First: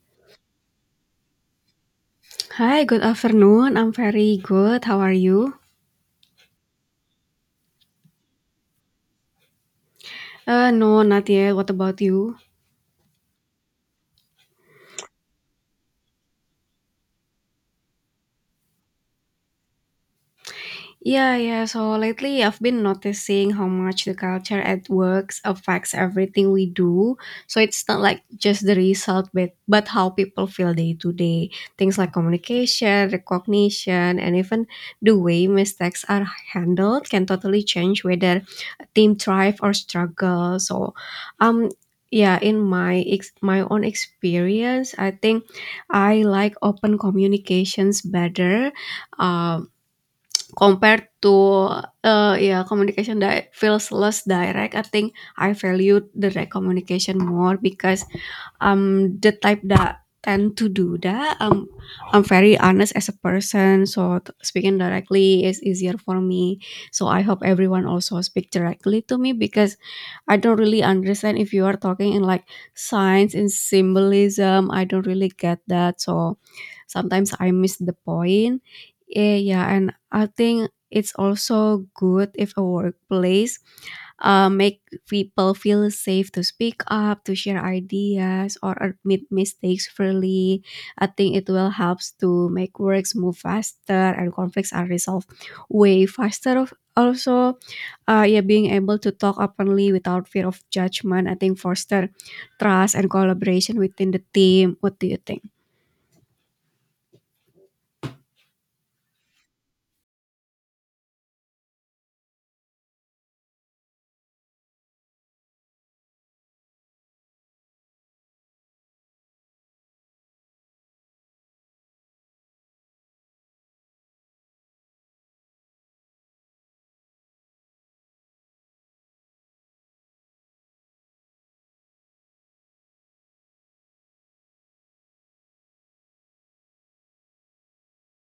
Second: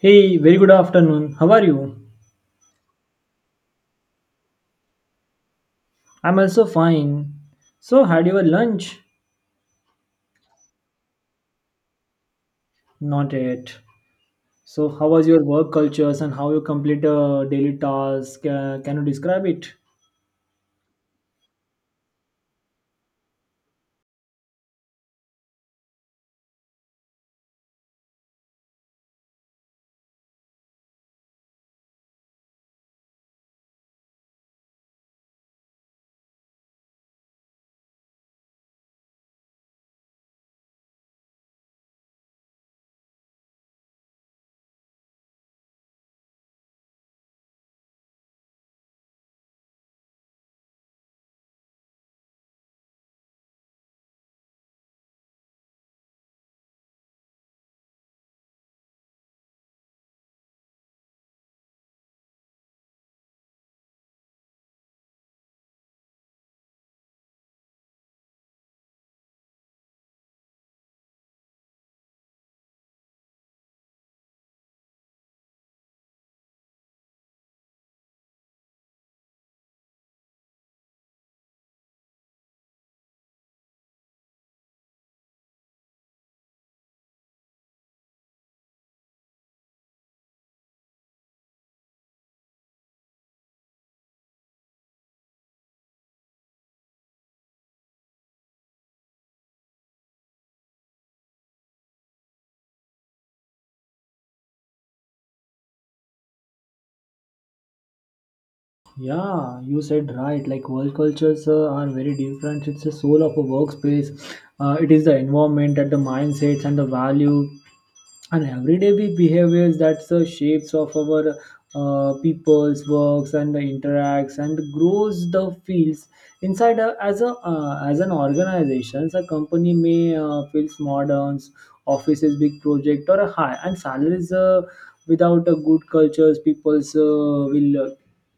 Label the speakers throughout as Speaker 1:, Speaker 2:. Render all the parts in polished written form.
Speaker 1: Hey, very good afternoon. How are you?
Speaker 2: Hi, good afternoon. I'm very good. How are you?
Speaker 1: I'm also fine. So, had your lunch?
Speaker 2: No, not yet. What about you?
Speaker 1: Not yet. So, how was your work cultures and how you complete a daily task? Can you describe it?
Speaker 2: Yeah, yeah. So lately, I've been noticing how much the culture at works affects everything we do. So it's not like just the result, but how people feel day to day. Things like communication, recognition, and even the way mistakes are handled can totally change whether team thrive or struggle. Um, yeah, in my own experience, I think I like open communications better um, compared to yeah, communication that feels less direct. I think I value direct communication more because I'm the type that tend to do that. I'm very honest as a person, so speaking directly is easier for me. So I hope everyone also speak directly to me because I don't really understand if you are talking in like science and symbolism. I don't really get that. So sometimes I miss the point. Yeah, and I think it's also good if a workplace make people feel safe to speak up, to share ideas, or admit mistakes freely. I think it will helps to make works move faster and conflicts are resolved way faster. Of also, yeah, being able to talk openly without fear of judgment, I think foster trust and collaboration within the team. What do you think?
Speaker 1: Yeah, you said right. Like work cultures are very different. It's the soul of a workspace. It is the environment, and the mindsets, and the value and everyday we behaviors that the shapes of our people's works and the interacts and grows the fields inside a as an organization a company may feels modern offices big project or a high and salaries without a good cultures people's will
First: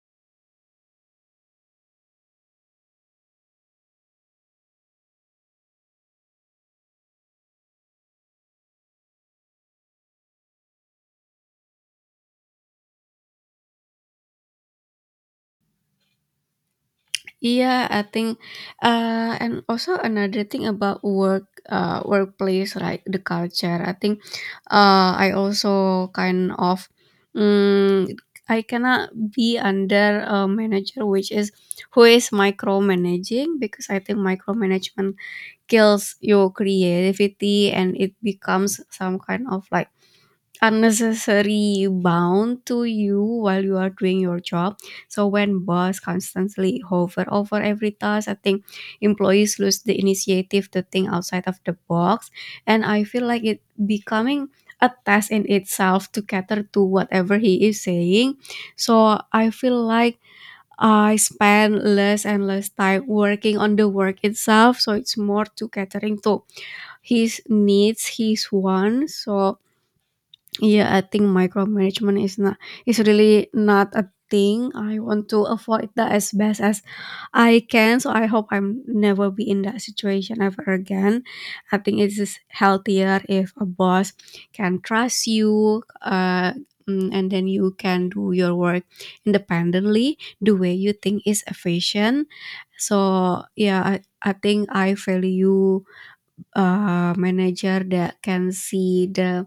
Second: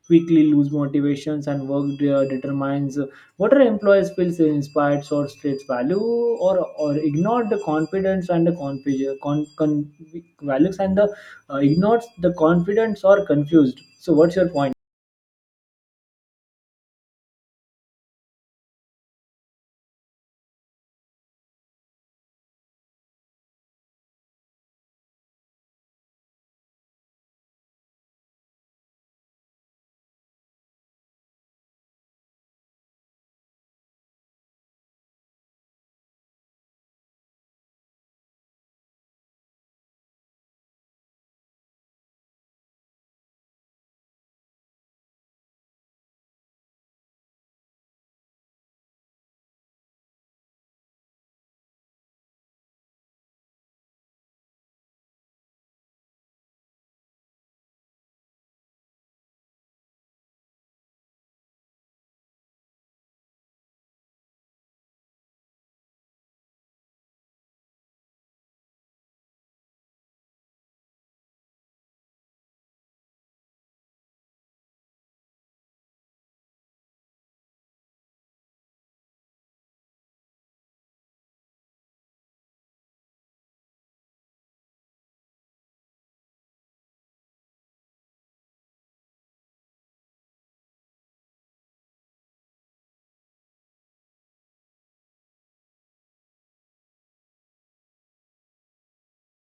Speaker 1: quickly lose motivations and work determines what are employees feels inspired or states value or ignored the confidence and the values and the ignores the confidence or confused. So what's your point?
Speaker 2: Yeah, I think, and also another thing about work, workplace, right? The culture. I think, I also kind of, mm, I cannot be under a manager which is who is micromanaging because I think micromanagement kills your creativity and it becomes some kind of like unnecessary bound to you while you are doing your job. So when boss constantly hover over every task, I think employees lose the initiative to think outside of the box, and I feel like it becoming a task in itself to cater to whatever he is saying. So I feel like I spend less and less time working on the work itself, so it's more to catering to his needs, his wants. So yeah, I think micromanagement is not is really not a thing. I want to avoid that as best as I can. So I hope I'm never be in that situation ever again. I think it is healthier if a boss can trust you, and then you can do your work independently the way you think is efficient. So I think I value a manager that can see the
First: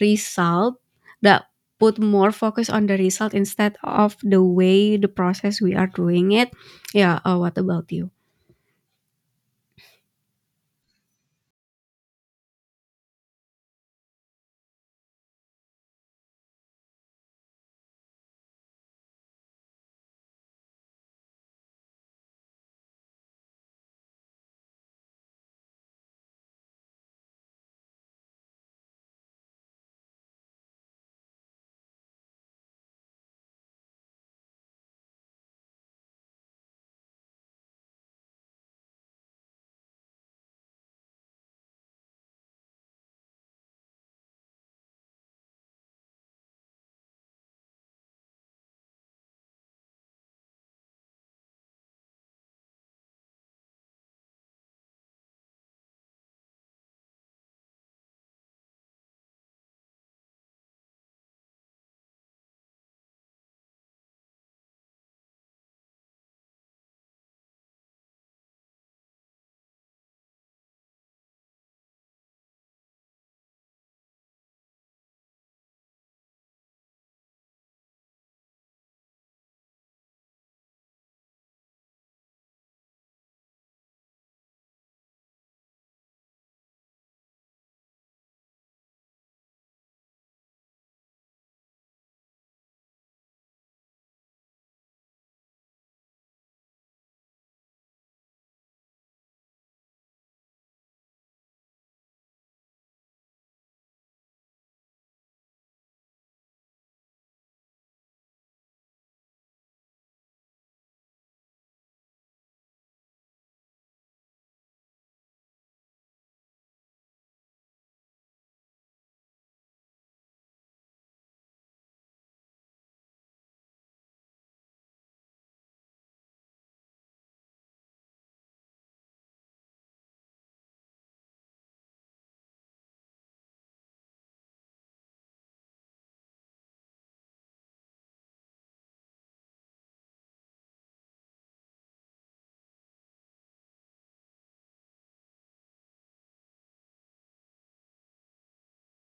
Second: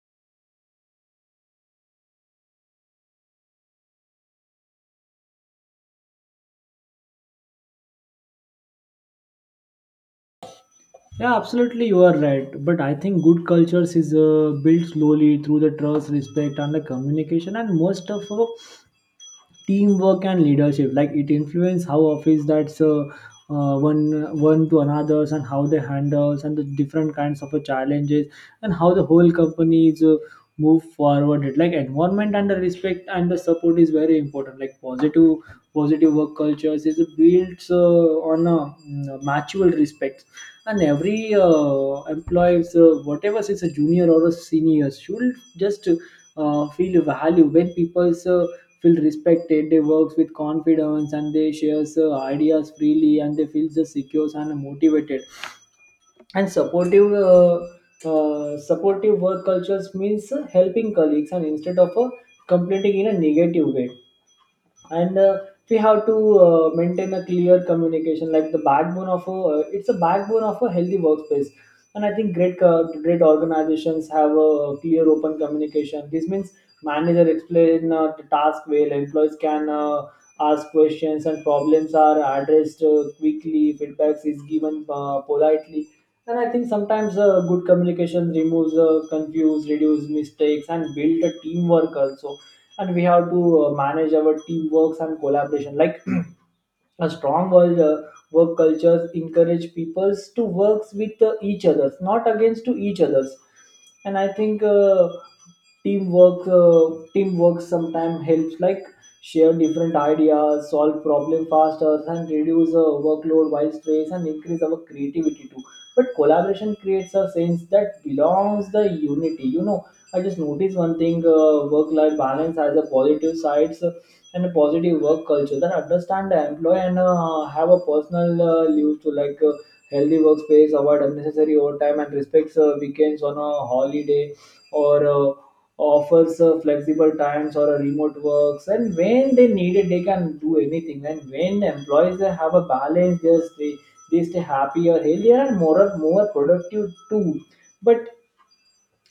Speaker 2: result that put more focus on the result instead of the way the process we are doing it. Yeah, what about you?
Speaker 1: Yeah, absolutely, you are right. But I think good cultures is built slowly through the trust, respect, and the communication. And most of teamwork and leadership like it influences how office that's uh, one one to another's and how they handles and the different kinds of challenges and how the whole company is move forward it like environment and the respect and the support is very important like positive work cultures is built on a mutual respect and every employees whatever is a junior or a senior should just feel value when people's feel respected, they work with confidence and they share ideas freely and they feel just secure and motivated. And supportive work cultures means helping colleagues and instead of completing in a negative way and we have to maintain a clear communication like the backbone of a it's a backbone of a healthy workspace. And I think great organizations have a clear open communication. This means manager explain the task well, employees can ask questions, and problems are addressed quickly, feedbacks is given politely. And I think sometimes good communication removes confuse, reduce mistakes, and build a teamwork also. And we have to manage our teamworks and collaboration like a strong work cultures encourage peoples to work with each others, not against to each others. And I think teamwork sometimes helps like share different ideas, solve problem faster, and reduce workload while stress and increase our creativity too. But collaboration creates a sense that belongs the unity. You know, I just noticed one thing: work-life balance has a positive sides and a positive work culture that understand the employee and have a personal leave to like healthy workspace, avoid unnecessary overtime, and respects weekends on a holiday or offers flexible times or a remote works. And when they need it, they can do anything. And when employees they have a balance, they stay happier, healthier, and more productive too. But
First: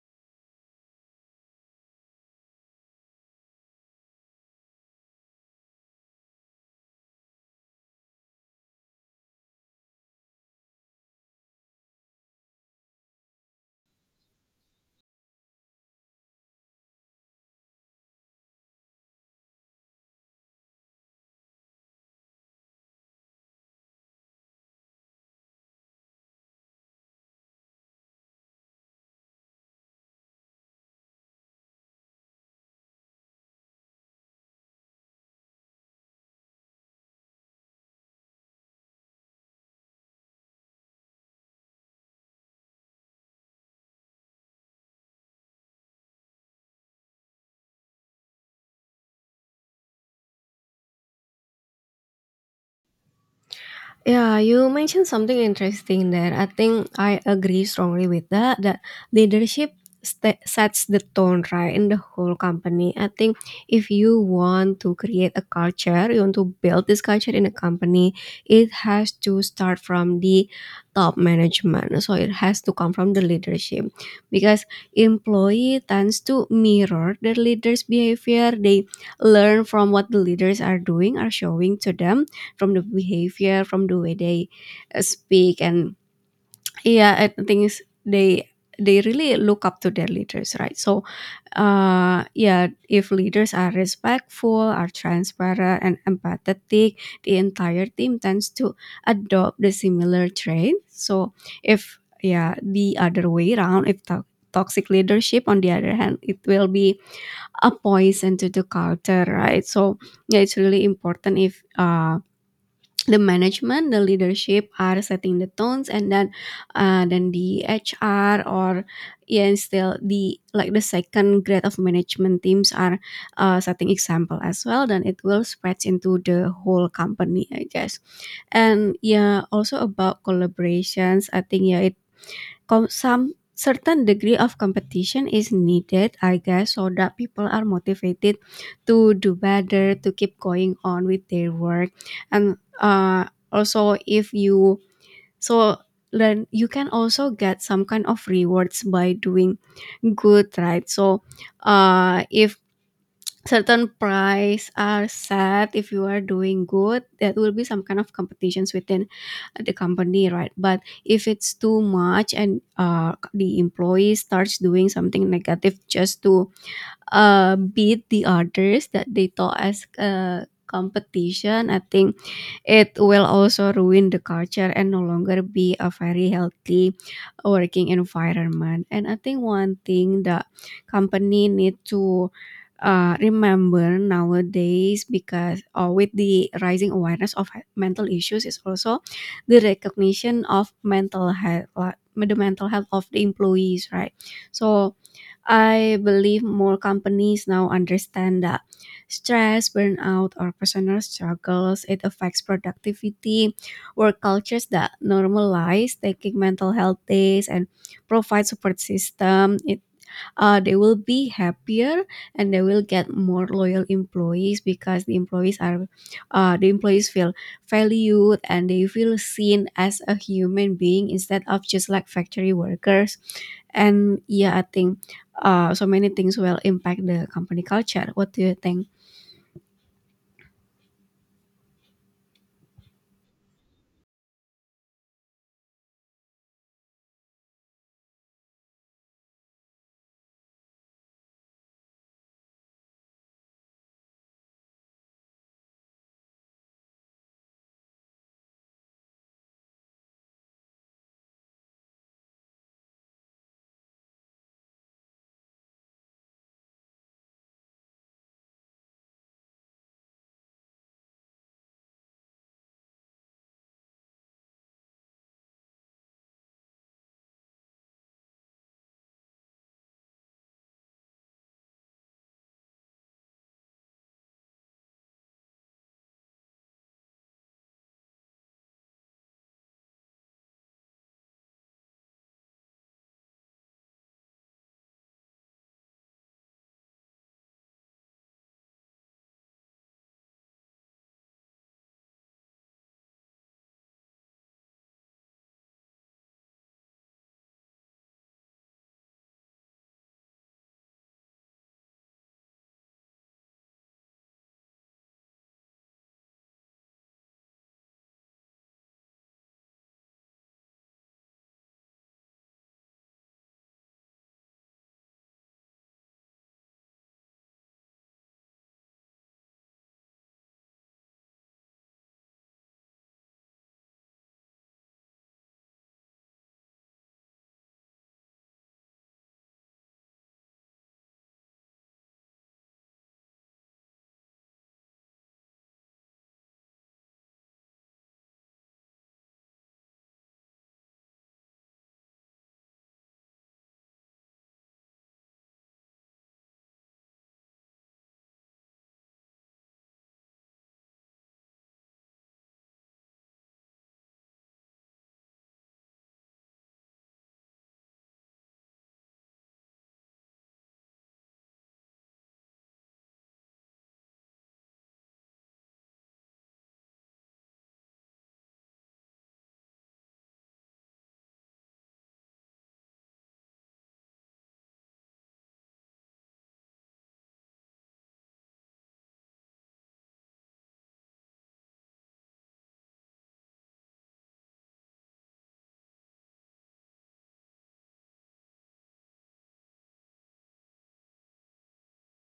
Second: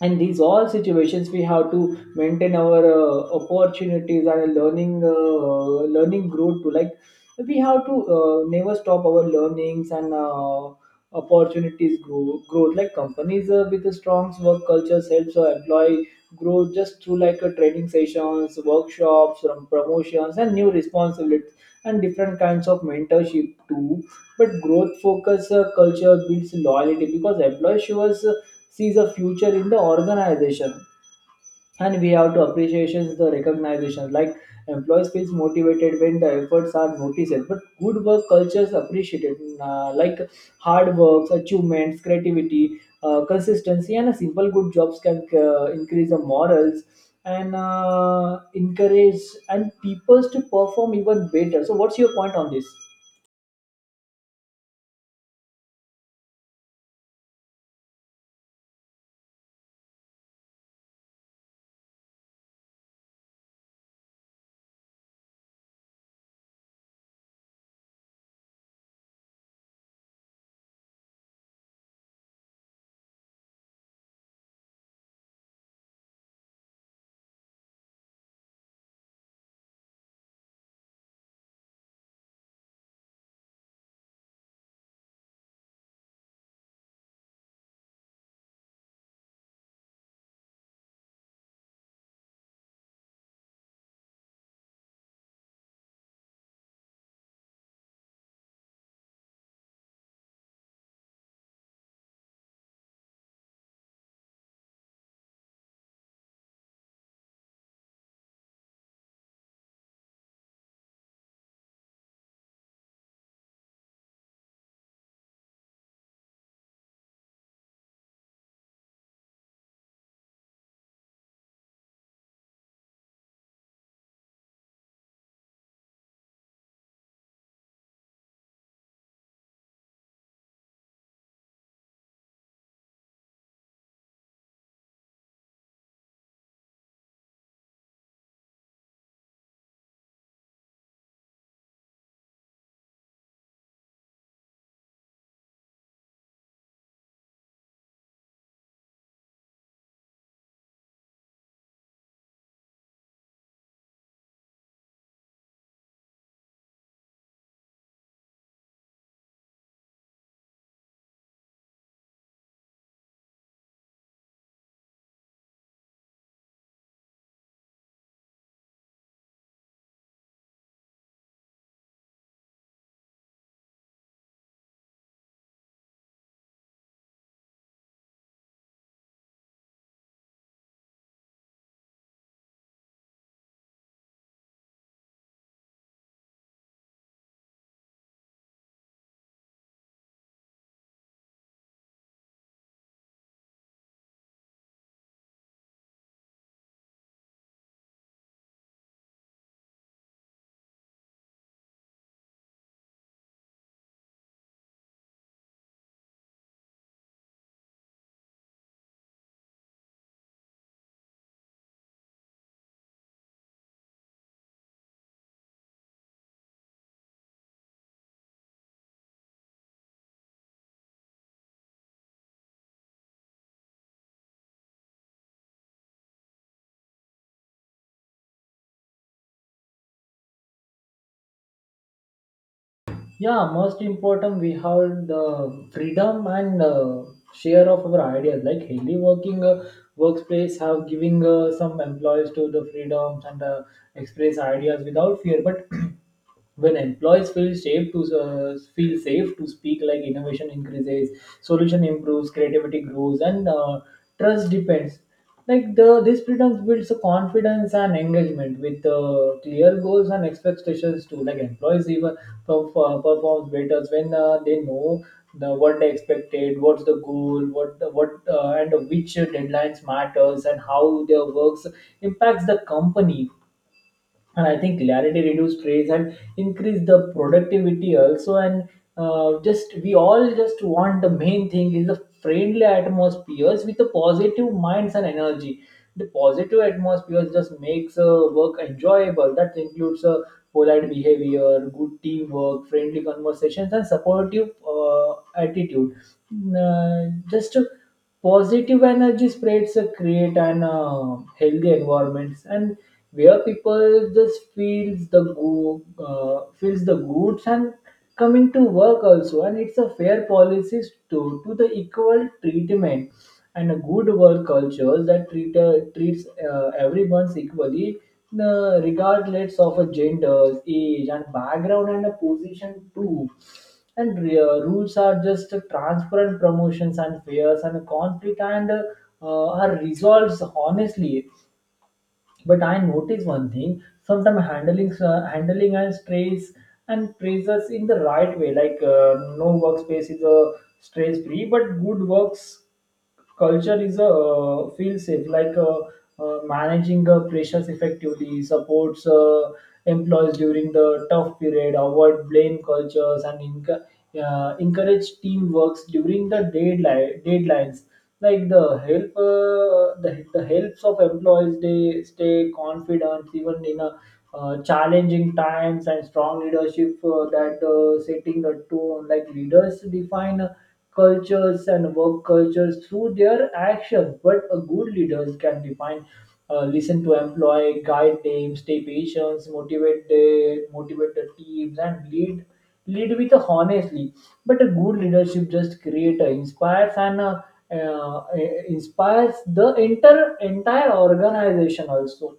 Speaker 1: and these all situations we have to maintain our opportunities and learning growth to like we have to never stop our learnings and opportunities growth like companies with a strong work culture helps our employee grow just through like training sessions, workshops, promotions, and new responsibilities and different kinds of mentorship too. But growth focus culture builds loyalty because employee shows sees a future in the organization. And we have to appreciation the recognition like employees feels motivated when the efforts are noticed. But good work cultures appreciated like hard works, achievements, creativity, consistency, and a simple good jobs can increase the morals and encourage and people to perform even better. So what's your point on this?
Speaker 2: Yeah, you mentioned something interesting there. I think I agree strongly with that. That sets the tone, right, in the whole company. I think if you want to create a culture, you want to build this culture in a company, it has to start from the top management. So it has to come from the leadership, because employee tends to mirror their leaders' behavior. They learn from what the leaders are doing, are showing to them, from the behavior, from the way they speak. And yeah, I think they really look up to their leaders, right? So yeah, if leaders are respectful, are transparent and empathetic, the entire team tends to adopt the similar trait. So if, yeah, the other way around, if toxic leadership on the other hand, it will be a poison to the culture, right? So yeah, it's really important if the management, the leadership are setting the tones, and then the HR or yeah, and still the like the second grade of management teams are setting example as well, then it will spread into the whole company, I guess. And yeah, also about collaborations, I think, yeah, some certain degree of competition is needed, I guess, so that people are motivated to do better, to keep going on with their work. And also, if you so then you can also get some kind of rewards by doing good, right? So if certain prize are set, if you are doing good, that will be some kind of competitions within the company, right? But if it's too much and the employee starts doing something negative just to beat the others that they thought as a competition, I think it will also ruin the culture and no longer be a very healthy working environment. And I think one thing that company need to remember nowadays, because with the rising awareness of mental issues, is also the recognition of mental health, the mental health of the employees, right? So I believe more companies now understand that stress, burnout, or personal struggles, it affects productivity. Work cultures that normalize taking mental health days and provide support system, It they will be happier, and they will get more loyal employees because the employees feel valued and they feel seen as a human being instead of just like factory workers. And yeah, I think so many things will impact the company culture. What do you think?
Speaker 1: Yeah, most important we have the freedom and share of our ideas like healthy working workplace have giving some employees to the freedoms and express ideas without fear. But when employees feel safe to speak like innovation increases, solution improves, creativity grows, and trust depends. Like the this freedom builds a confidence and engagement with clear goals and expectations too. Like employees even performs better when they know the what they expected, what's the goal, what and which deadlines matters and how their works impacts the company. And I think clarity reduce stress and increase the productivity also. And just we all just want the main thing is the friendly atmospheres with the positive minds and energy. The positive atmosphere just makes work enjoyable. That includes polite behavior, good teamwork, friendly conversations, and supportive attitude. Mm, just positive energy spreads create an healthy environments and where people just feels the goods and coming to work also. And it's a fair policies to the equal treatment and a good work culture that treats everyone equally regardless of a gender, age, and background, and a position too. And rules are just transparent, promotions and fears and conflict and are resolved honestly. But I notice one thing: sometimes handling and stress and praises in the right way. Like no workspace is stress free, but good works culture is a feel safe like managing the pressures effectively supports employees during the tough period, avoid blame cultures, and encourage teamwork during the deadlines like the the helps of employees. They stay confident even in a challenging times. And strong leadership that setting the tone like leaders define cultures and work cultures through their actions. But a good leaders can define, listen to employee, guide them, stay patient, motivate the teams, and lead with a honestly. But a good leadership just inspires and. uh, inspires the entire organization also.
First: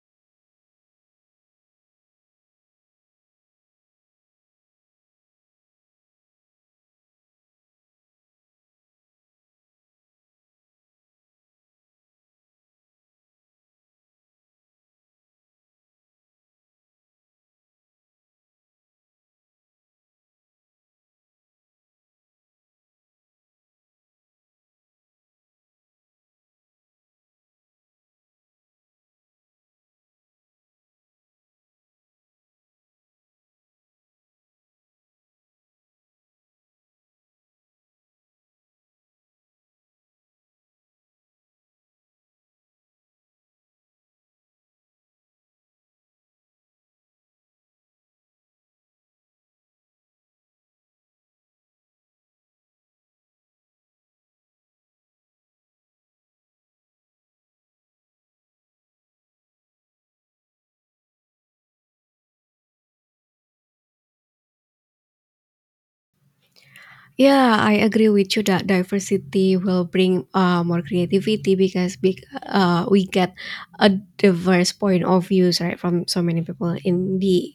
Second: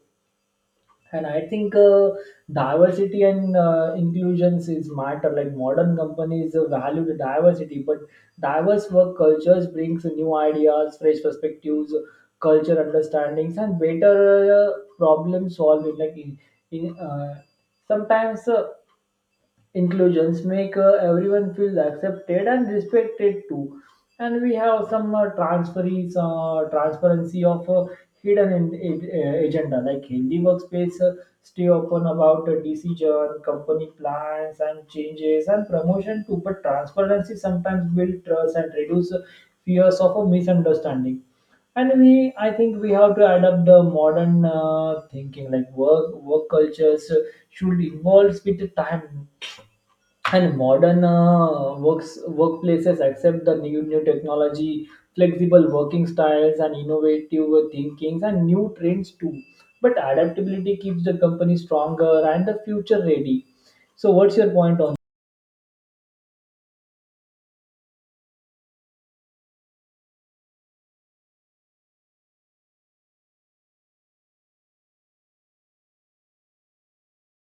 Speaker 1: And I think diversity and inclusions is matter like modern companies value the diversity. But diverse work cultures brings new ideas, fresh perspectives, culture understandings, and better uh, problem solving like in sometimes inclusions make everyone feel accepted and respected too. And we have some transferees transparency of hidden agenda like hindi workspace stay open about decision, company plans, and changes, and promotion too. But transparency sometimes build trust and reduce fears of a misunderstanding. And we I think we have to adapt the modern thinking like work cultures should involve with the time. And modern works workplaces accept the new technology, flexible working styles, and innovative thinkings and new trends too. But adaptability keeps the company stronger and the future ready. So what's your point on?
Speaker 2: Yeah, I agree with you that diversity will bring more creativity, because we get a diverse point of views, right, from so many people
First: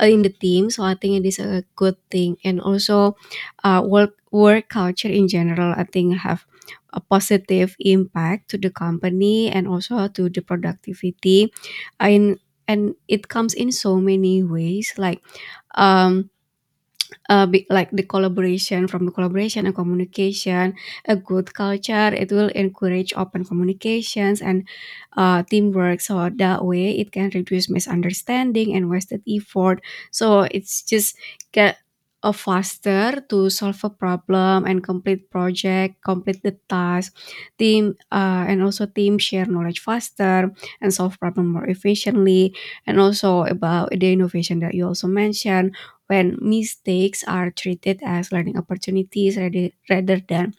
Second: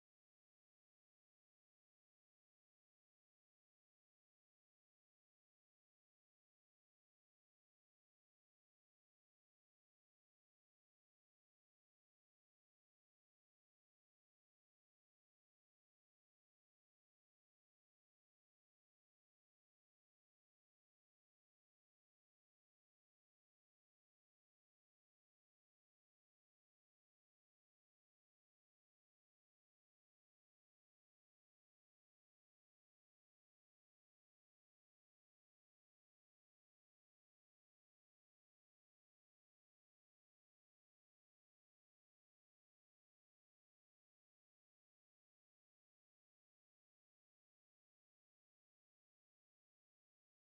Speaker 2: in the team. So I think it is a good thing. And also, work culture in general, I think, have a positive impact to the company and also to the productivity, and it comes in so many ways like um like the collaboration from the collaboration and communication. A good culture, it will encourage open communications and teamwork, so that way it can reduce misunderstanding and wasted effort. So it's just get a faster to solve a problem and complete the task. Team And also team share knowledge faster and solve problem more efficiently. And also about the innovation that you also mentioned, when mistakes are treated as learning opportunities rather than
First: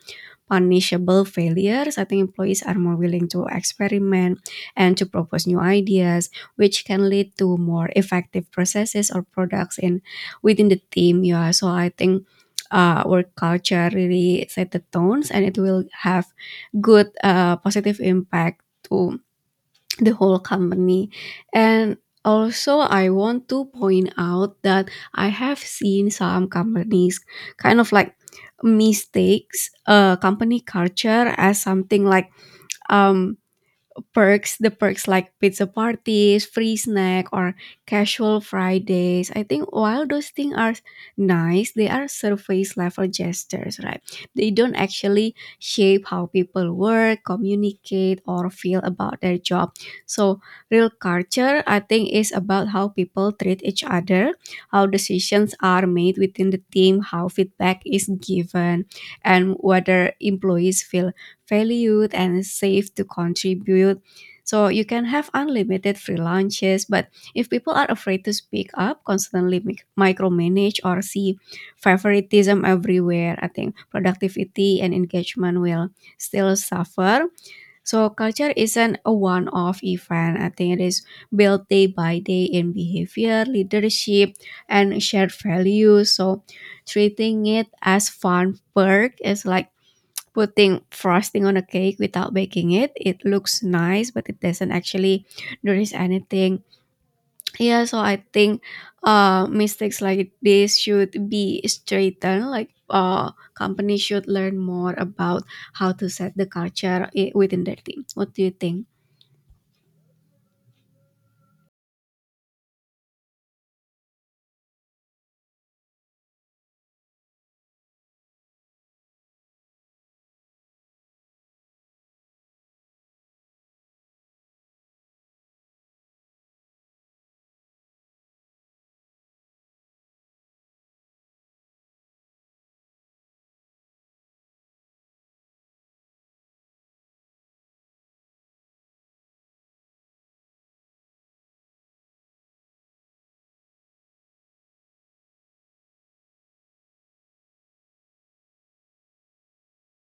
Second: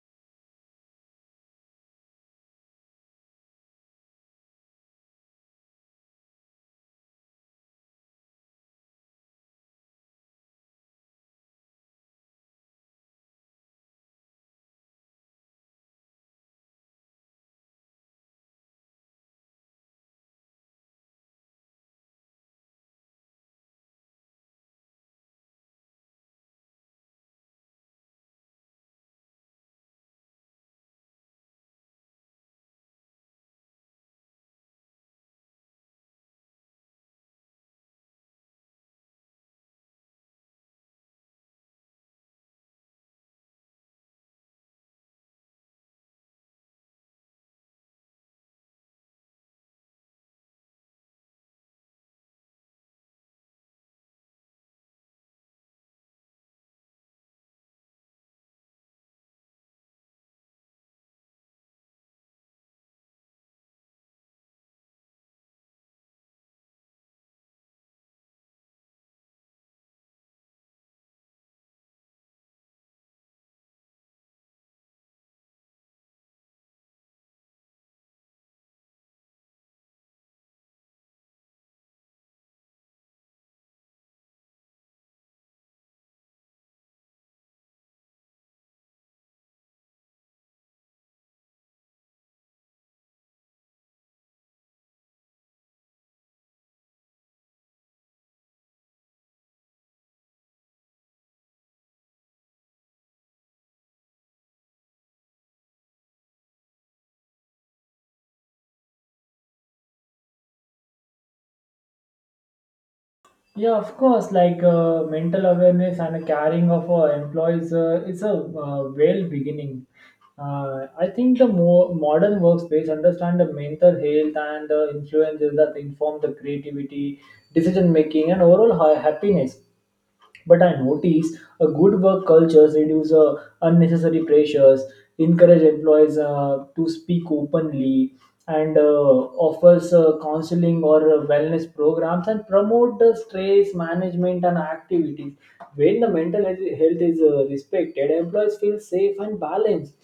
Speaker 2: punishable failures, I think employees are more willing to experiment and to propose new ideas, which can lead to more effective processes or products in within the team. Yeah, so I think work culture really set the tones, and it will have good positive impact to the whole company. And also, I want to point out that I have seen some companies kind of like mistakes company culture as something like um, perks like pizza parties, free snack, or casual Fridays. I think while those things are nice, they are surface level gestures, right? They don't actually shape how people work, communicate, or feel about their job. So real culture, I think, is about how people treat each other, how decisions are made within the team, how feedback is given, and whether employees feel valued and safe to contribute. So you can have unlimited free lunches, but if people are afraid to speak up, constantly micromanage, or see favoritism everywhere, I think productivity and engagement will still suffer. So culture isn't a one-off event. I think it is built day by day in behavior, leadership, and shared values. So treating it as fun perk is like putting frosting on a cake without baking it. It looks nice, but it doesn't actually nourish anything. Yeah, so I think mistakes like this should be straightened. Like companies should learn more about how to set the culture within their team. What do you think?
Speaker 1: Yeah, of course. Like mental awareness and caring of our employees is a well beginning. I think the more modern workspace understand the mental health and the influences that inform the creativity, decision making, and overall happiness. But I notice a good work culture reduce unnecessary pressures, encourage employees to speak openly, and offers counseling or wellness programs and promote the stress management and activities. When the mental health health is respected, employees feel safe and balanced.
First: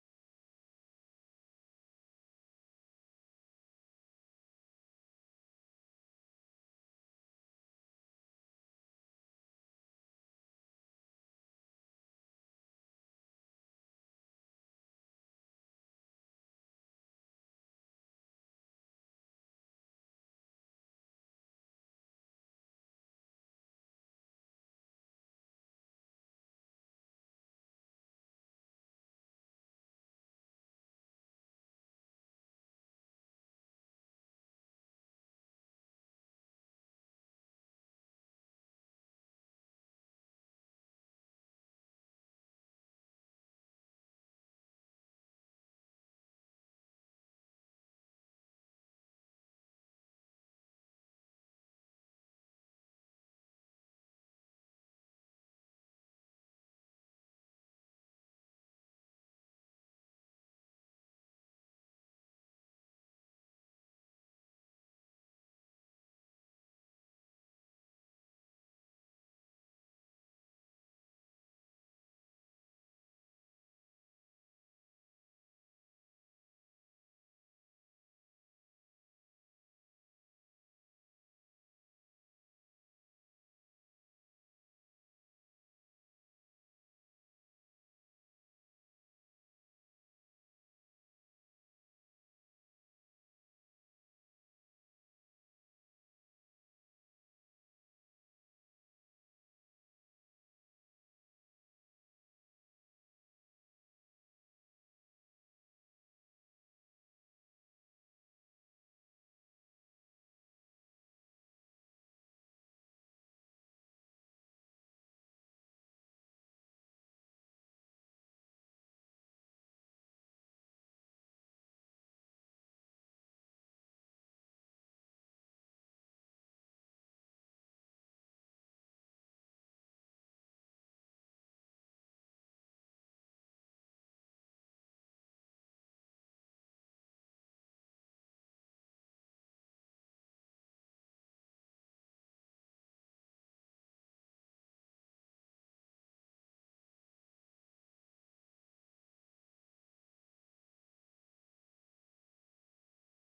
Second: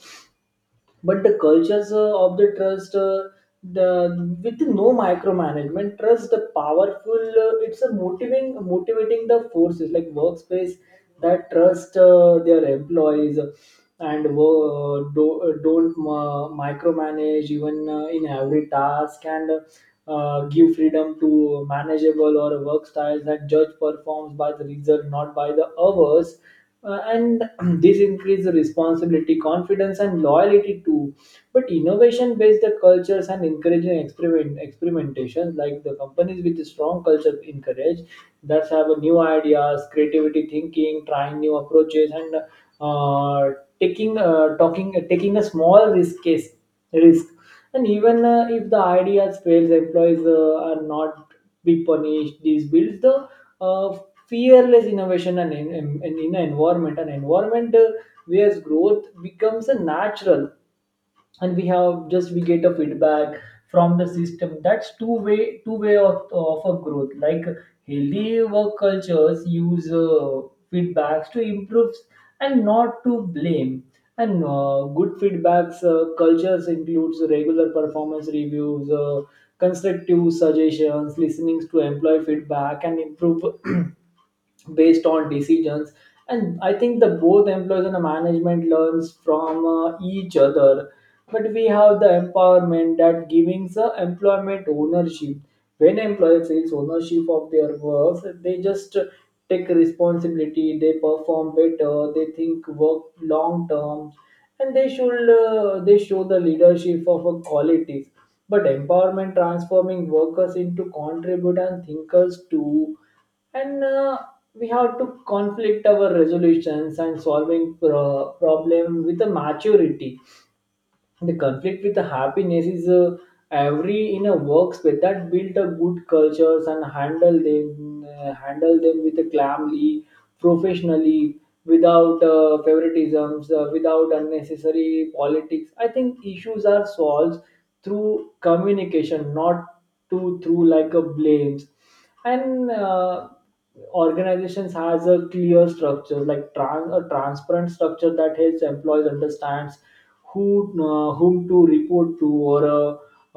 Speaker 1: But the cultures of the trust the with no micromanagement, trust the powerful it's a motivating the forces like workspace that trust their employees and don't micromanage even in every task. And give freedom to manageable or work styles that judge performs by the result, not by the hours. Uh, and this increase the responsibility, confidence, and loyalty too. But innovation-based the cultures and encouraging experimentations, like the companies with a strong culture encourage that have a new ideas, creativity, thinking, trying new approaches, and uh, taking talking taking a small risk. And even if the ideas fails, employees are not be punished. This builds the uh, fearless innovation and in an environment, where growth becomes a natural, and we have just we get a feedback from the system. That's two way of a growth. Like healthy work cultures use feedbacks to improve and not to blame. And good feedbacks cultures includes regular performance reviews, constructive suggestions, listening to employee feedback, and improve based on decisions. And I think the both employees and the management learns from each other. But we have the empowerment that giving the employment ownership. When employee feels ownership of their work, they just take responsibility, they perform better, they think work long term, and they show the leadership of a qualities. But empowerment transforming workers into contributors and thinkers too. And We have to conflict our resolutions and solving problem with a maturity. The conflict with the happiness is every in a workspace that build a good cultures, and handle them with a calmly, professionally, without favoritisms, without unnecessary politics. I think issues are solved through communication, not to through like a blames. And Organizations has a clear structure, like a transparent structure that helps employees understands who whom to report to, or uh,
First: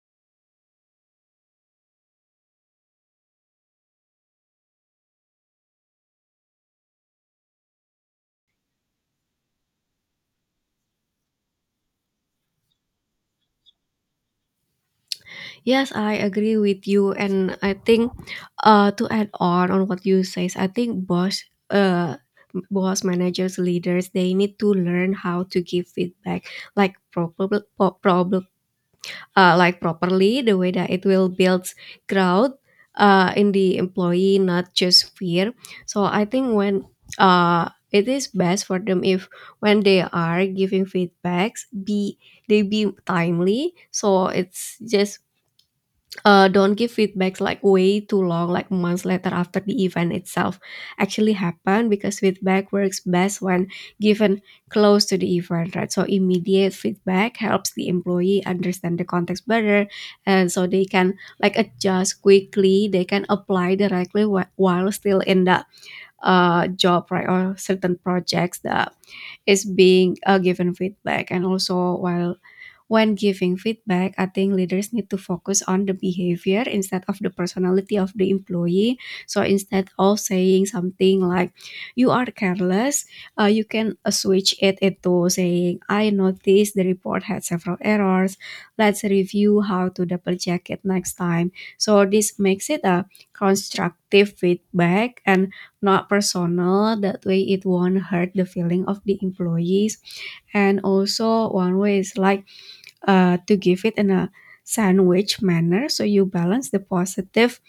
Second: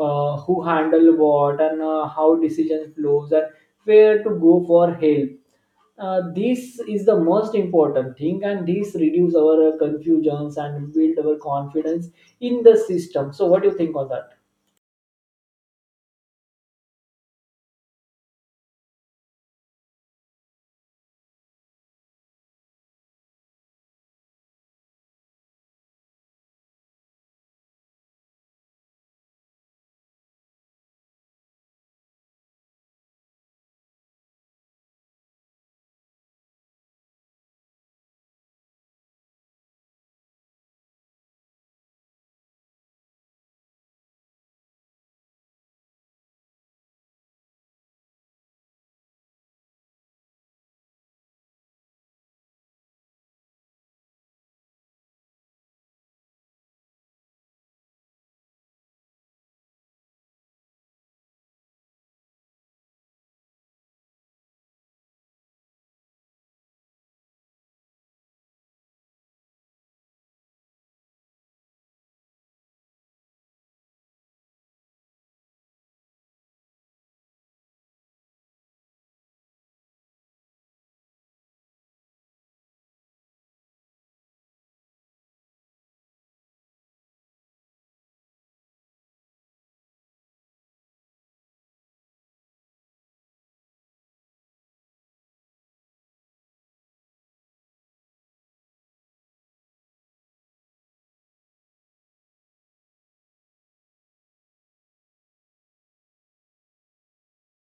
Speaker 1: uh, who handle what, and how decision flows, and where to go for help. This is the most important thing, and this reduce our confusions and build our confidence in the system. So what do you think on that?
Speaker 2: Yes, I agree with you, and I think to add on what you says, I think boss managers, leaders, they need to learn how to give feedback like pro- problem, properly, the way that it will build growth in the employee, not just fear. So I think when it is best for them if when they are giving feedbacks, be they be timely, so it's just don't give feedbacks like way too long, like months later after the event itself actually happened, because feedback works best when given close to the event, right? So immediate feedback helps the employee understand the context better, and so they can like adjust quickly. They can apply directly while still in the job, right, or certain projects that is being given feedback. And also, while when giving feedback, I think leaders need to focus on the behavior instead of the personality of the employee. So instead of saying something like, you are careless, you can switch it into saying, I noticed the report had several errors. Let's review how to double check it next time. So this makes it a constructive feedback and not personal. That way, it won't hurt the feeling of the employees. And also, one way is like, to give it in a sandwich manner. So you balance the positive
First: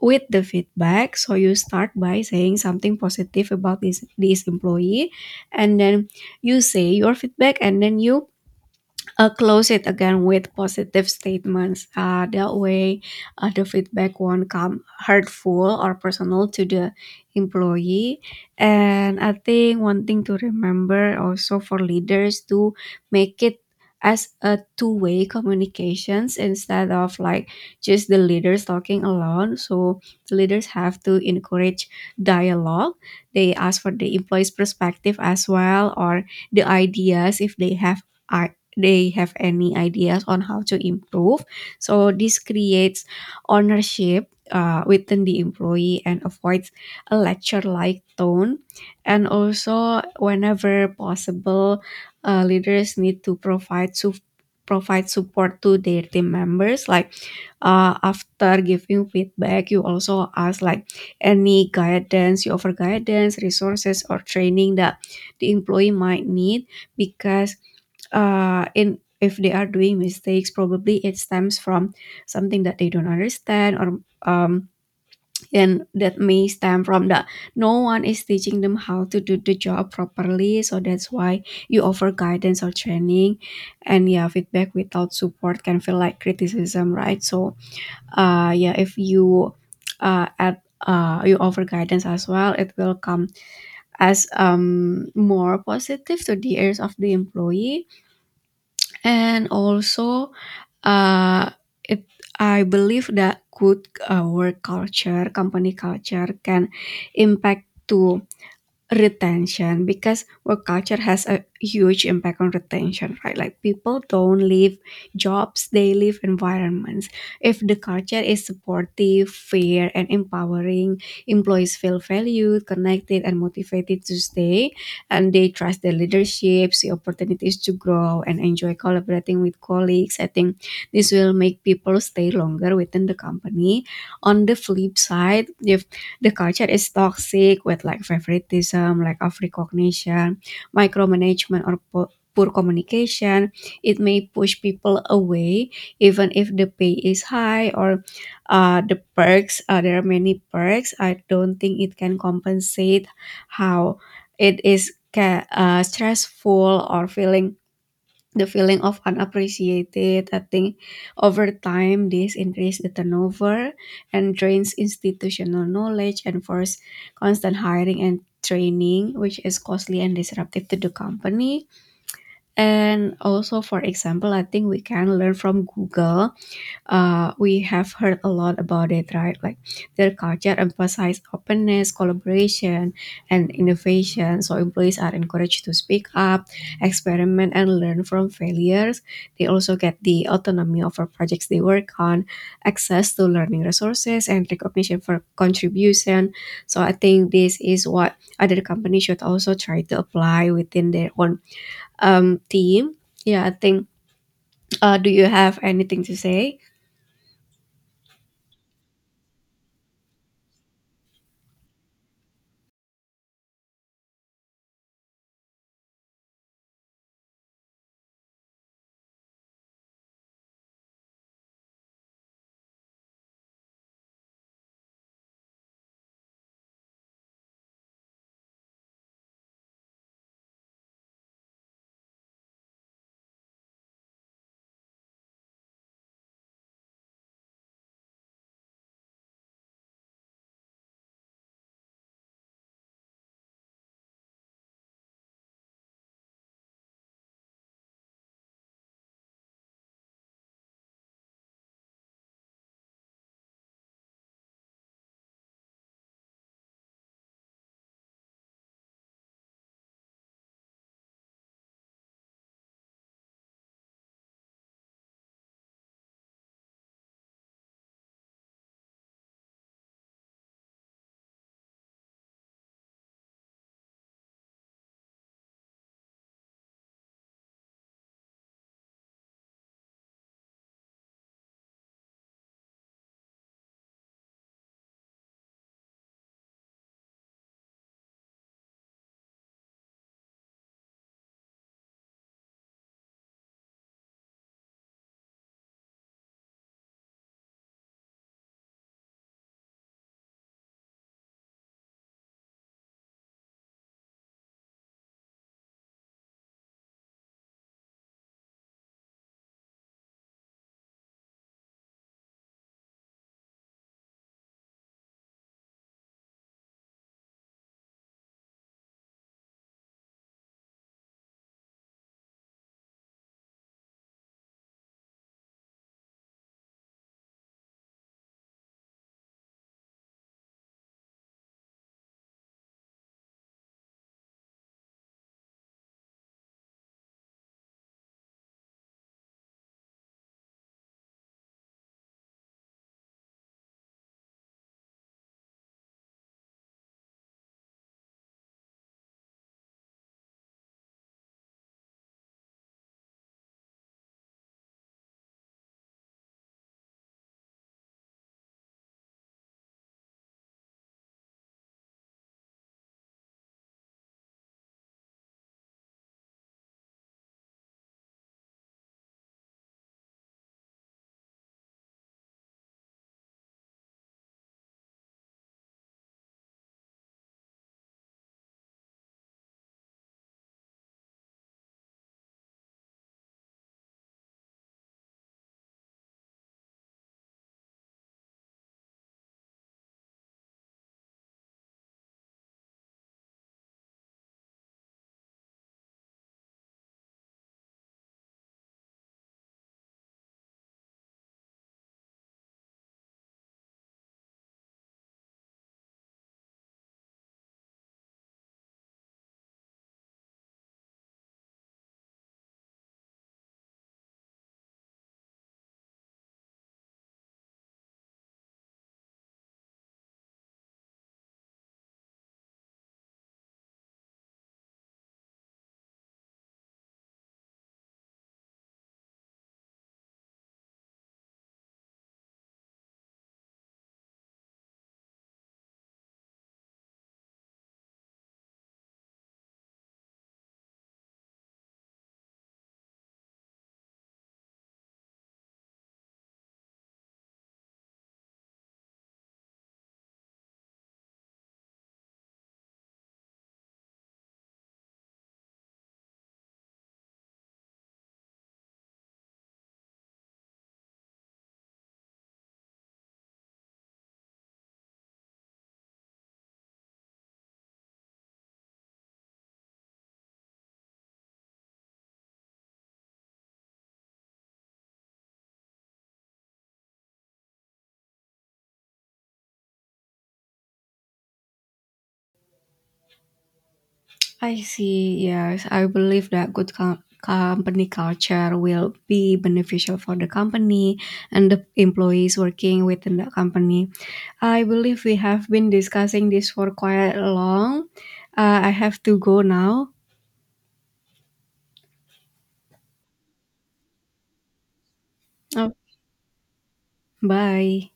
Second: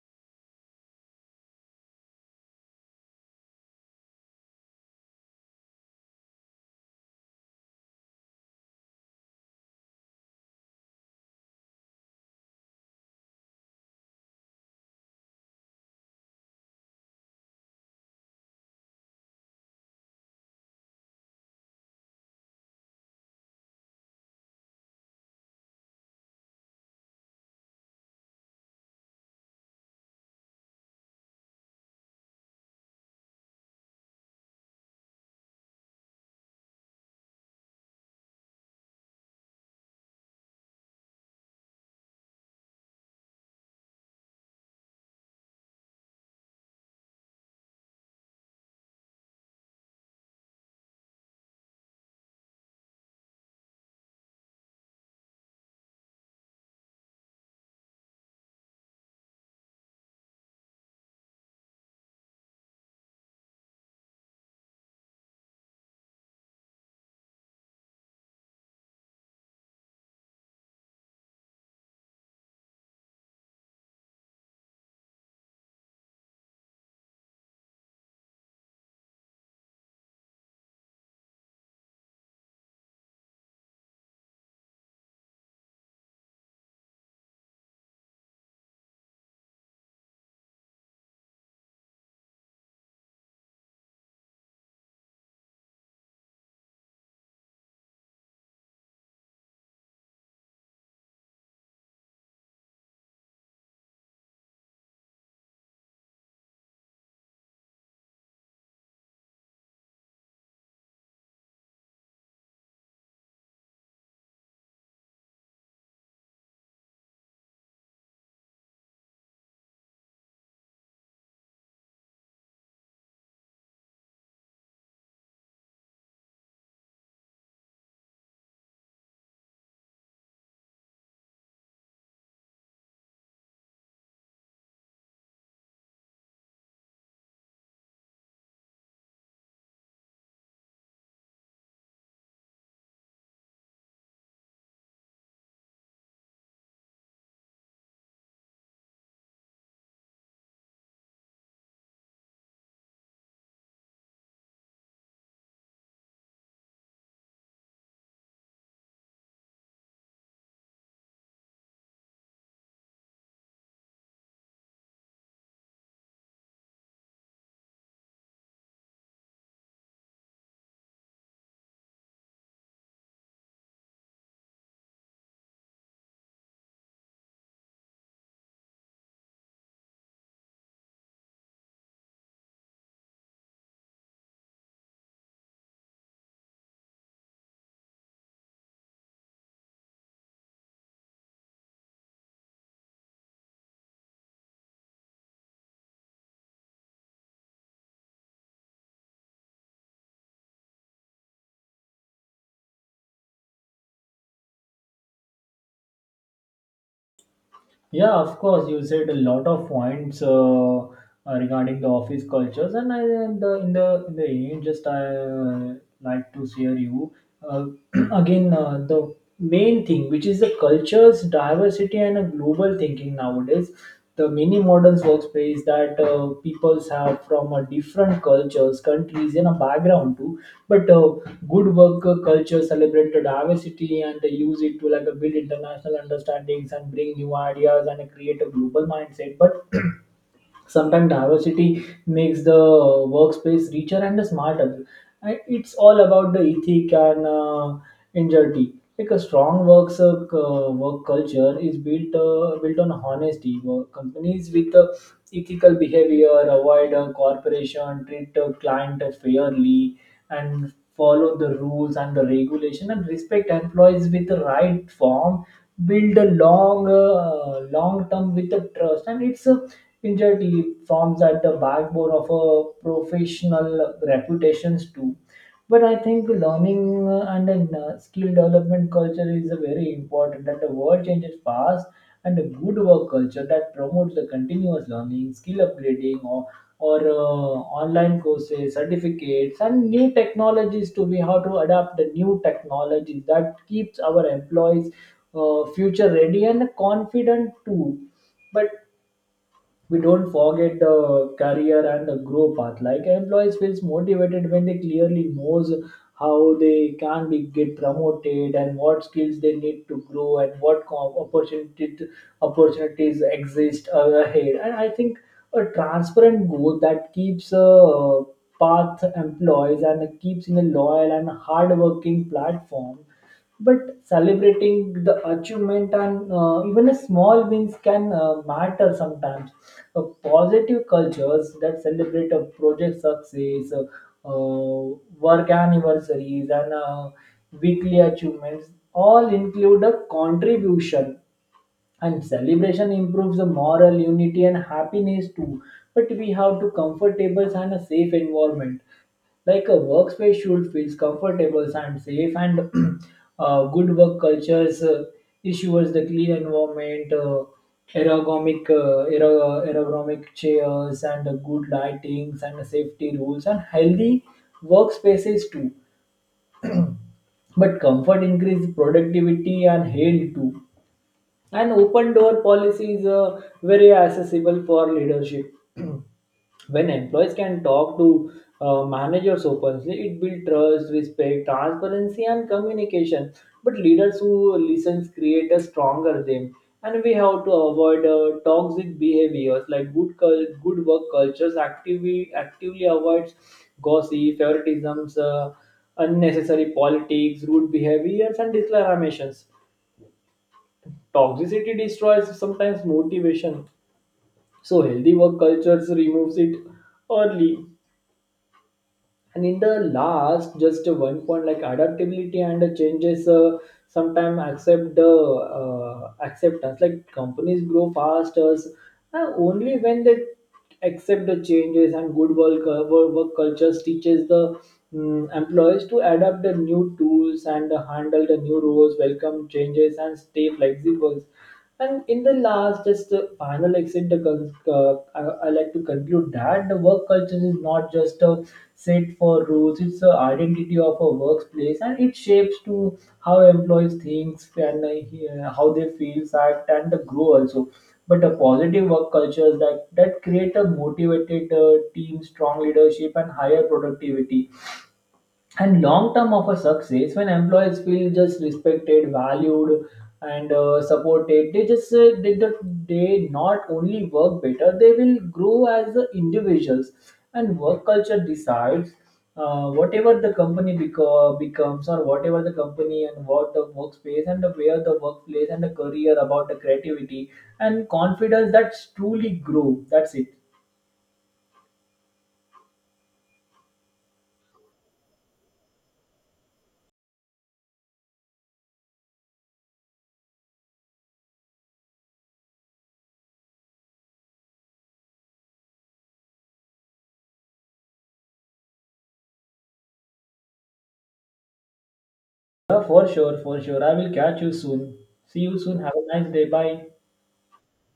Speaker 2: with the feedback. So you start by saying something positive about this employee, and then you say your feedback, and then you close it again with positive statements. That way, the feedback won't come hurtful or personal to the employee. And I think one thing to remember also for leaders to make it as a two-way communications, instead of like just the leaders talking alone. So the leaders have to encourage dialogue. They ask for the employees perspective as well, or the ideas if they have any ideas on how to improve. So this creates ownership within the employee and avoids a lecture-like tone. And also, whenever possible, leaders need to provide support to their team members. Like after giving feedback, you also ask like any guidance, you offer guidance, resources, or training that the employee might need, because in if they are doing mistakes, probably it stems from something that they don't understand, or um, and that may stem from that no one is teaching them how to do the job properly. So that's why you offer guidance or training, and yeah, feedback without support can feel like criticism, right? So, yeah, if you add you offer guidance as well, it will come as more positive to the ears of the employee. And also, uh, it I believe that good work culture, company culture can impact to retention, because work culture has a huge impact on retention, right? Like people don't leave jobs, they leave environments. If the culture is supportive, fair, and empowering, employees feel valued, connected, and motivated to stay, and they trust their leadership, see opportunities to grow, and enjoy collaborating with colleagues. I think this will make people stay longer within the company. On the flip side, if the culture is toxic with like favoritism, lack of recognition, micromanagement, or poor communication, it may push people away, even if the pay is high, or the perks. There are many perks. I don't think it can compensate how stressful or feeling the feeling of unappreciated. I think over time this increase the turnover and drains institutional knowledge and force constant hiring and training, which is costly and disruptive to the company. And also, for example, I think we can learn from Google. Uh, we have heard a lot about it, right? Like their culture emphasizes openness, collaboration, and innovation. So employees are encouraged to speak up, experiment, and learn from failures. They also get the autonomy over projects they work on, access to learning resources, and recognition for contribution. So I think this is what other companies should also try to apply within their own team. Yeah, I think. Do you have anything to say?
Speaker 1: Yeah, of course, you said a lot of points, regarding the office cultures. And I, and the, in the in the end, just I like to share you uh, again the main thing, which is the cultures, diversity, and a global thinking. Nowadays the many modern workspace that peoples have from different cultures, countries, and a background too. But good work culture celebrate the diversity, and they use it to like build international understandings and bring new ideas and create a global mindset. But sometimes diversity makes the workspace richer and smarter. And it's all about the ethic and integrity. Like a strong works work culture is built on honesty. Work companies with ethical behavior avoid corporation, treat client fairly, and follow the rules and the regulation, and respect employees with the right form, build a long term with the trust. And it's a injured leave forms at the backbone of a professional reputations too. But I think learning skill development culture is a very important, and the world changes fast, and a good work culture that promotes the continuous learning, skill upgrading, or online courses, certificates, and new technologies to be how to adapt the new technologies that keeps our employees future ready and confident too. But we don't forget the career and the grow path. Like employees feels motivated when they clearly knows how they can be get promoted, and what skills they need to grow, and what com opportunity opportunities exist ahead. And I think a transparent goal that keeps path employees and keeps in a loyal and hardworking platform. But celebrating the achievement and even a small wins can matter sometimes. Positive cultures that celebrate a project success uh, work anniversaries, and weekly achievements all include a contribution, and celebration improves the moral unity and happiness too. But we have to comfortable and a safe environment. Like a workspace should feel comfortable and safe, and good work cultures issues the clean environment, ergonomic ergonomic chairs, and good lightings and safety rules and healthy workspaces too. But comfort increase productivity and health too. An open door policy is very accessible for leadership. When employees can talk to managers openly, it builds trust, respect, transparency, and communication. But leaders who listen create a stronger them. And we have to avoid toxic behaviors. Like good work cultures actively avoids gossip, favoritisms, unnecessary politics, rude behaviors, and declarations. Toxicity destroys sometimes motivation, so healthy work cultures removes it early. And in the last, just one point, like adaptability and the changes, sometimes accept the acceptance. Like companies grow faster only when they accept the changes. And good work cultures teaches the employees to adapt the new tools and handle the new roles, welcome changes, and stay flexible. And in the last, just the final exit, I like to conclude that the work culture is not just a set for rules; it's the identity of a workplace, and it shapes to how employees think, and how they feel, act, and the grow also. But a positive work culture that create a motivated team, strong leadership, and higher productivity, and long term of a success. When employees feel just respected, valued, and supported, they not only work better, they will grow as the individuals. And work culture decides whatever the becomes, or whatever the company, and what the workspace, and the where the workplace, and the career about the creativity and confidence that's truly grow. That's it.
Speaker 2: I see. Yes, I believe that good company culture will be beneficial for the company and the employees working within the company. I believe we have been discussing this for quite long. I have to go now.
Speaker 1: Yeah, for sure, I will catch you soon. See you
Speaker 2: Oh,
Speaker 1: soon. Have a nice day. Bye.
Speaker 2: bye.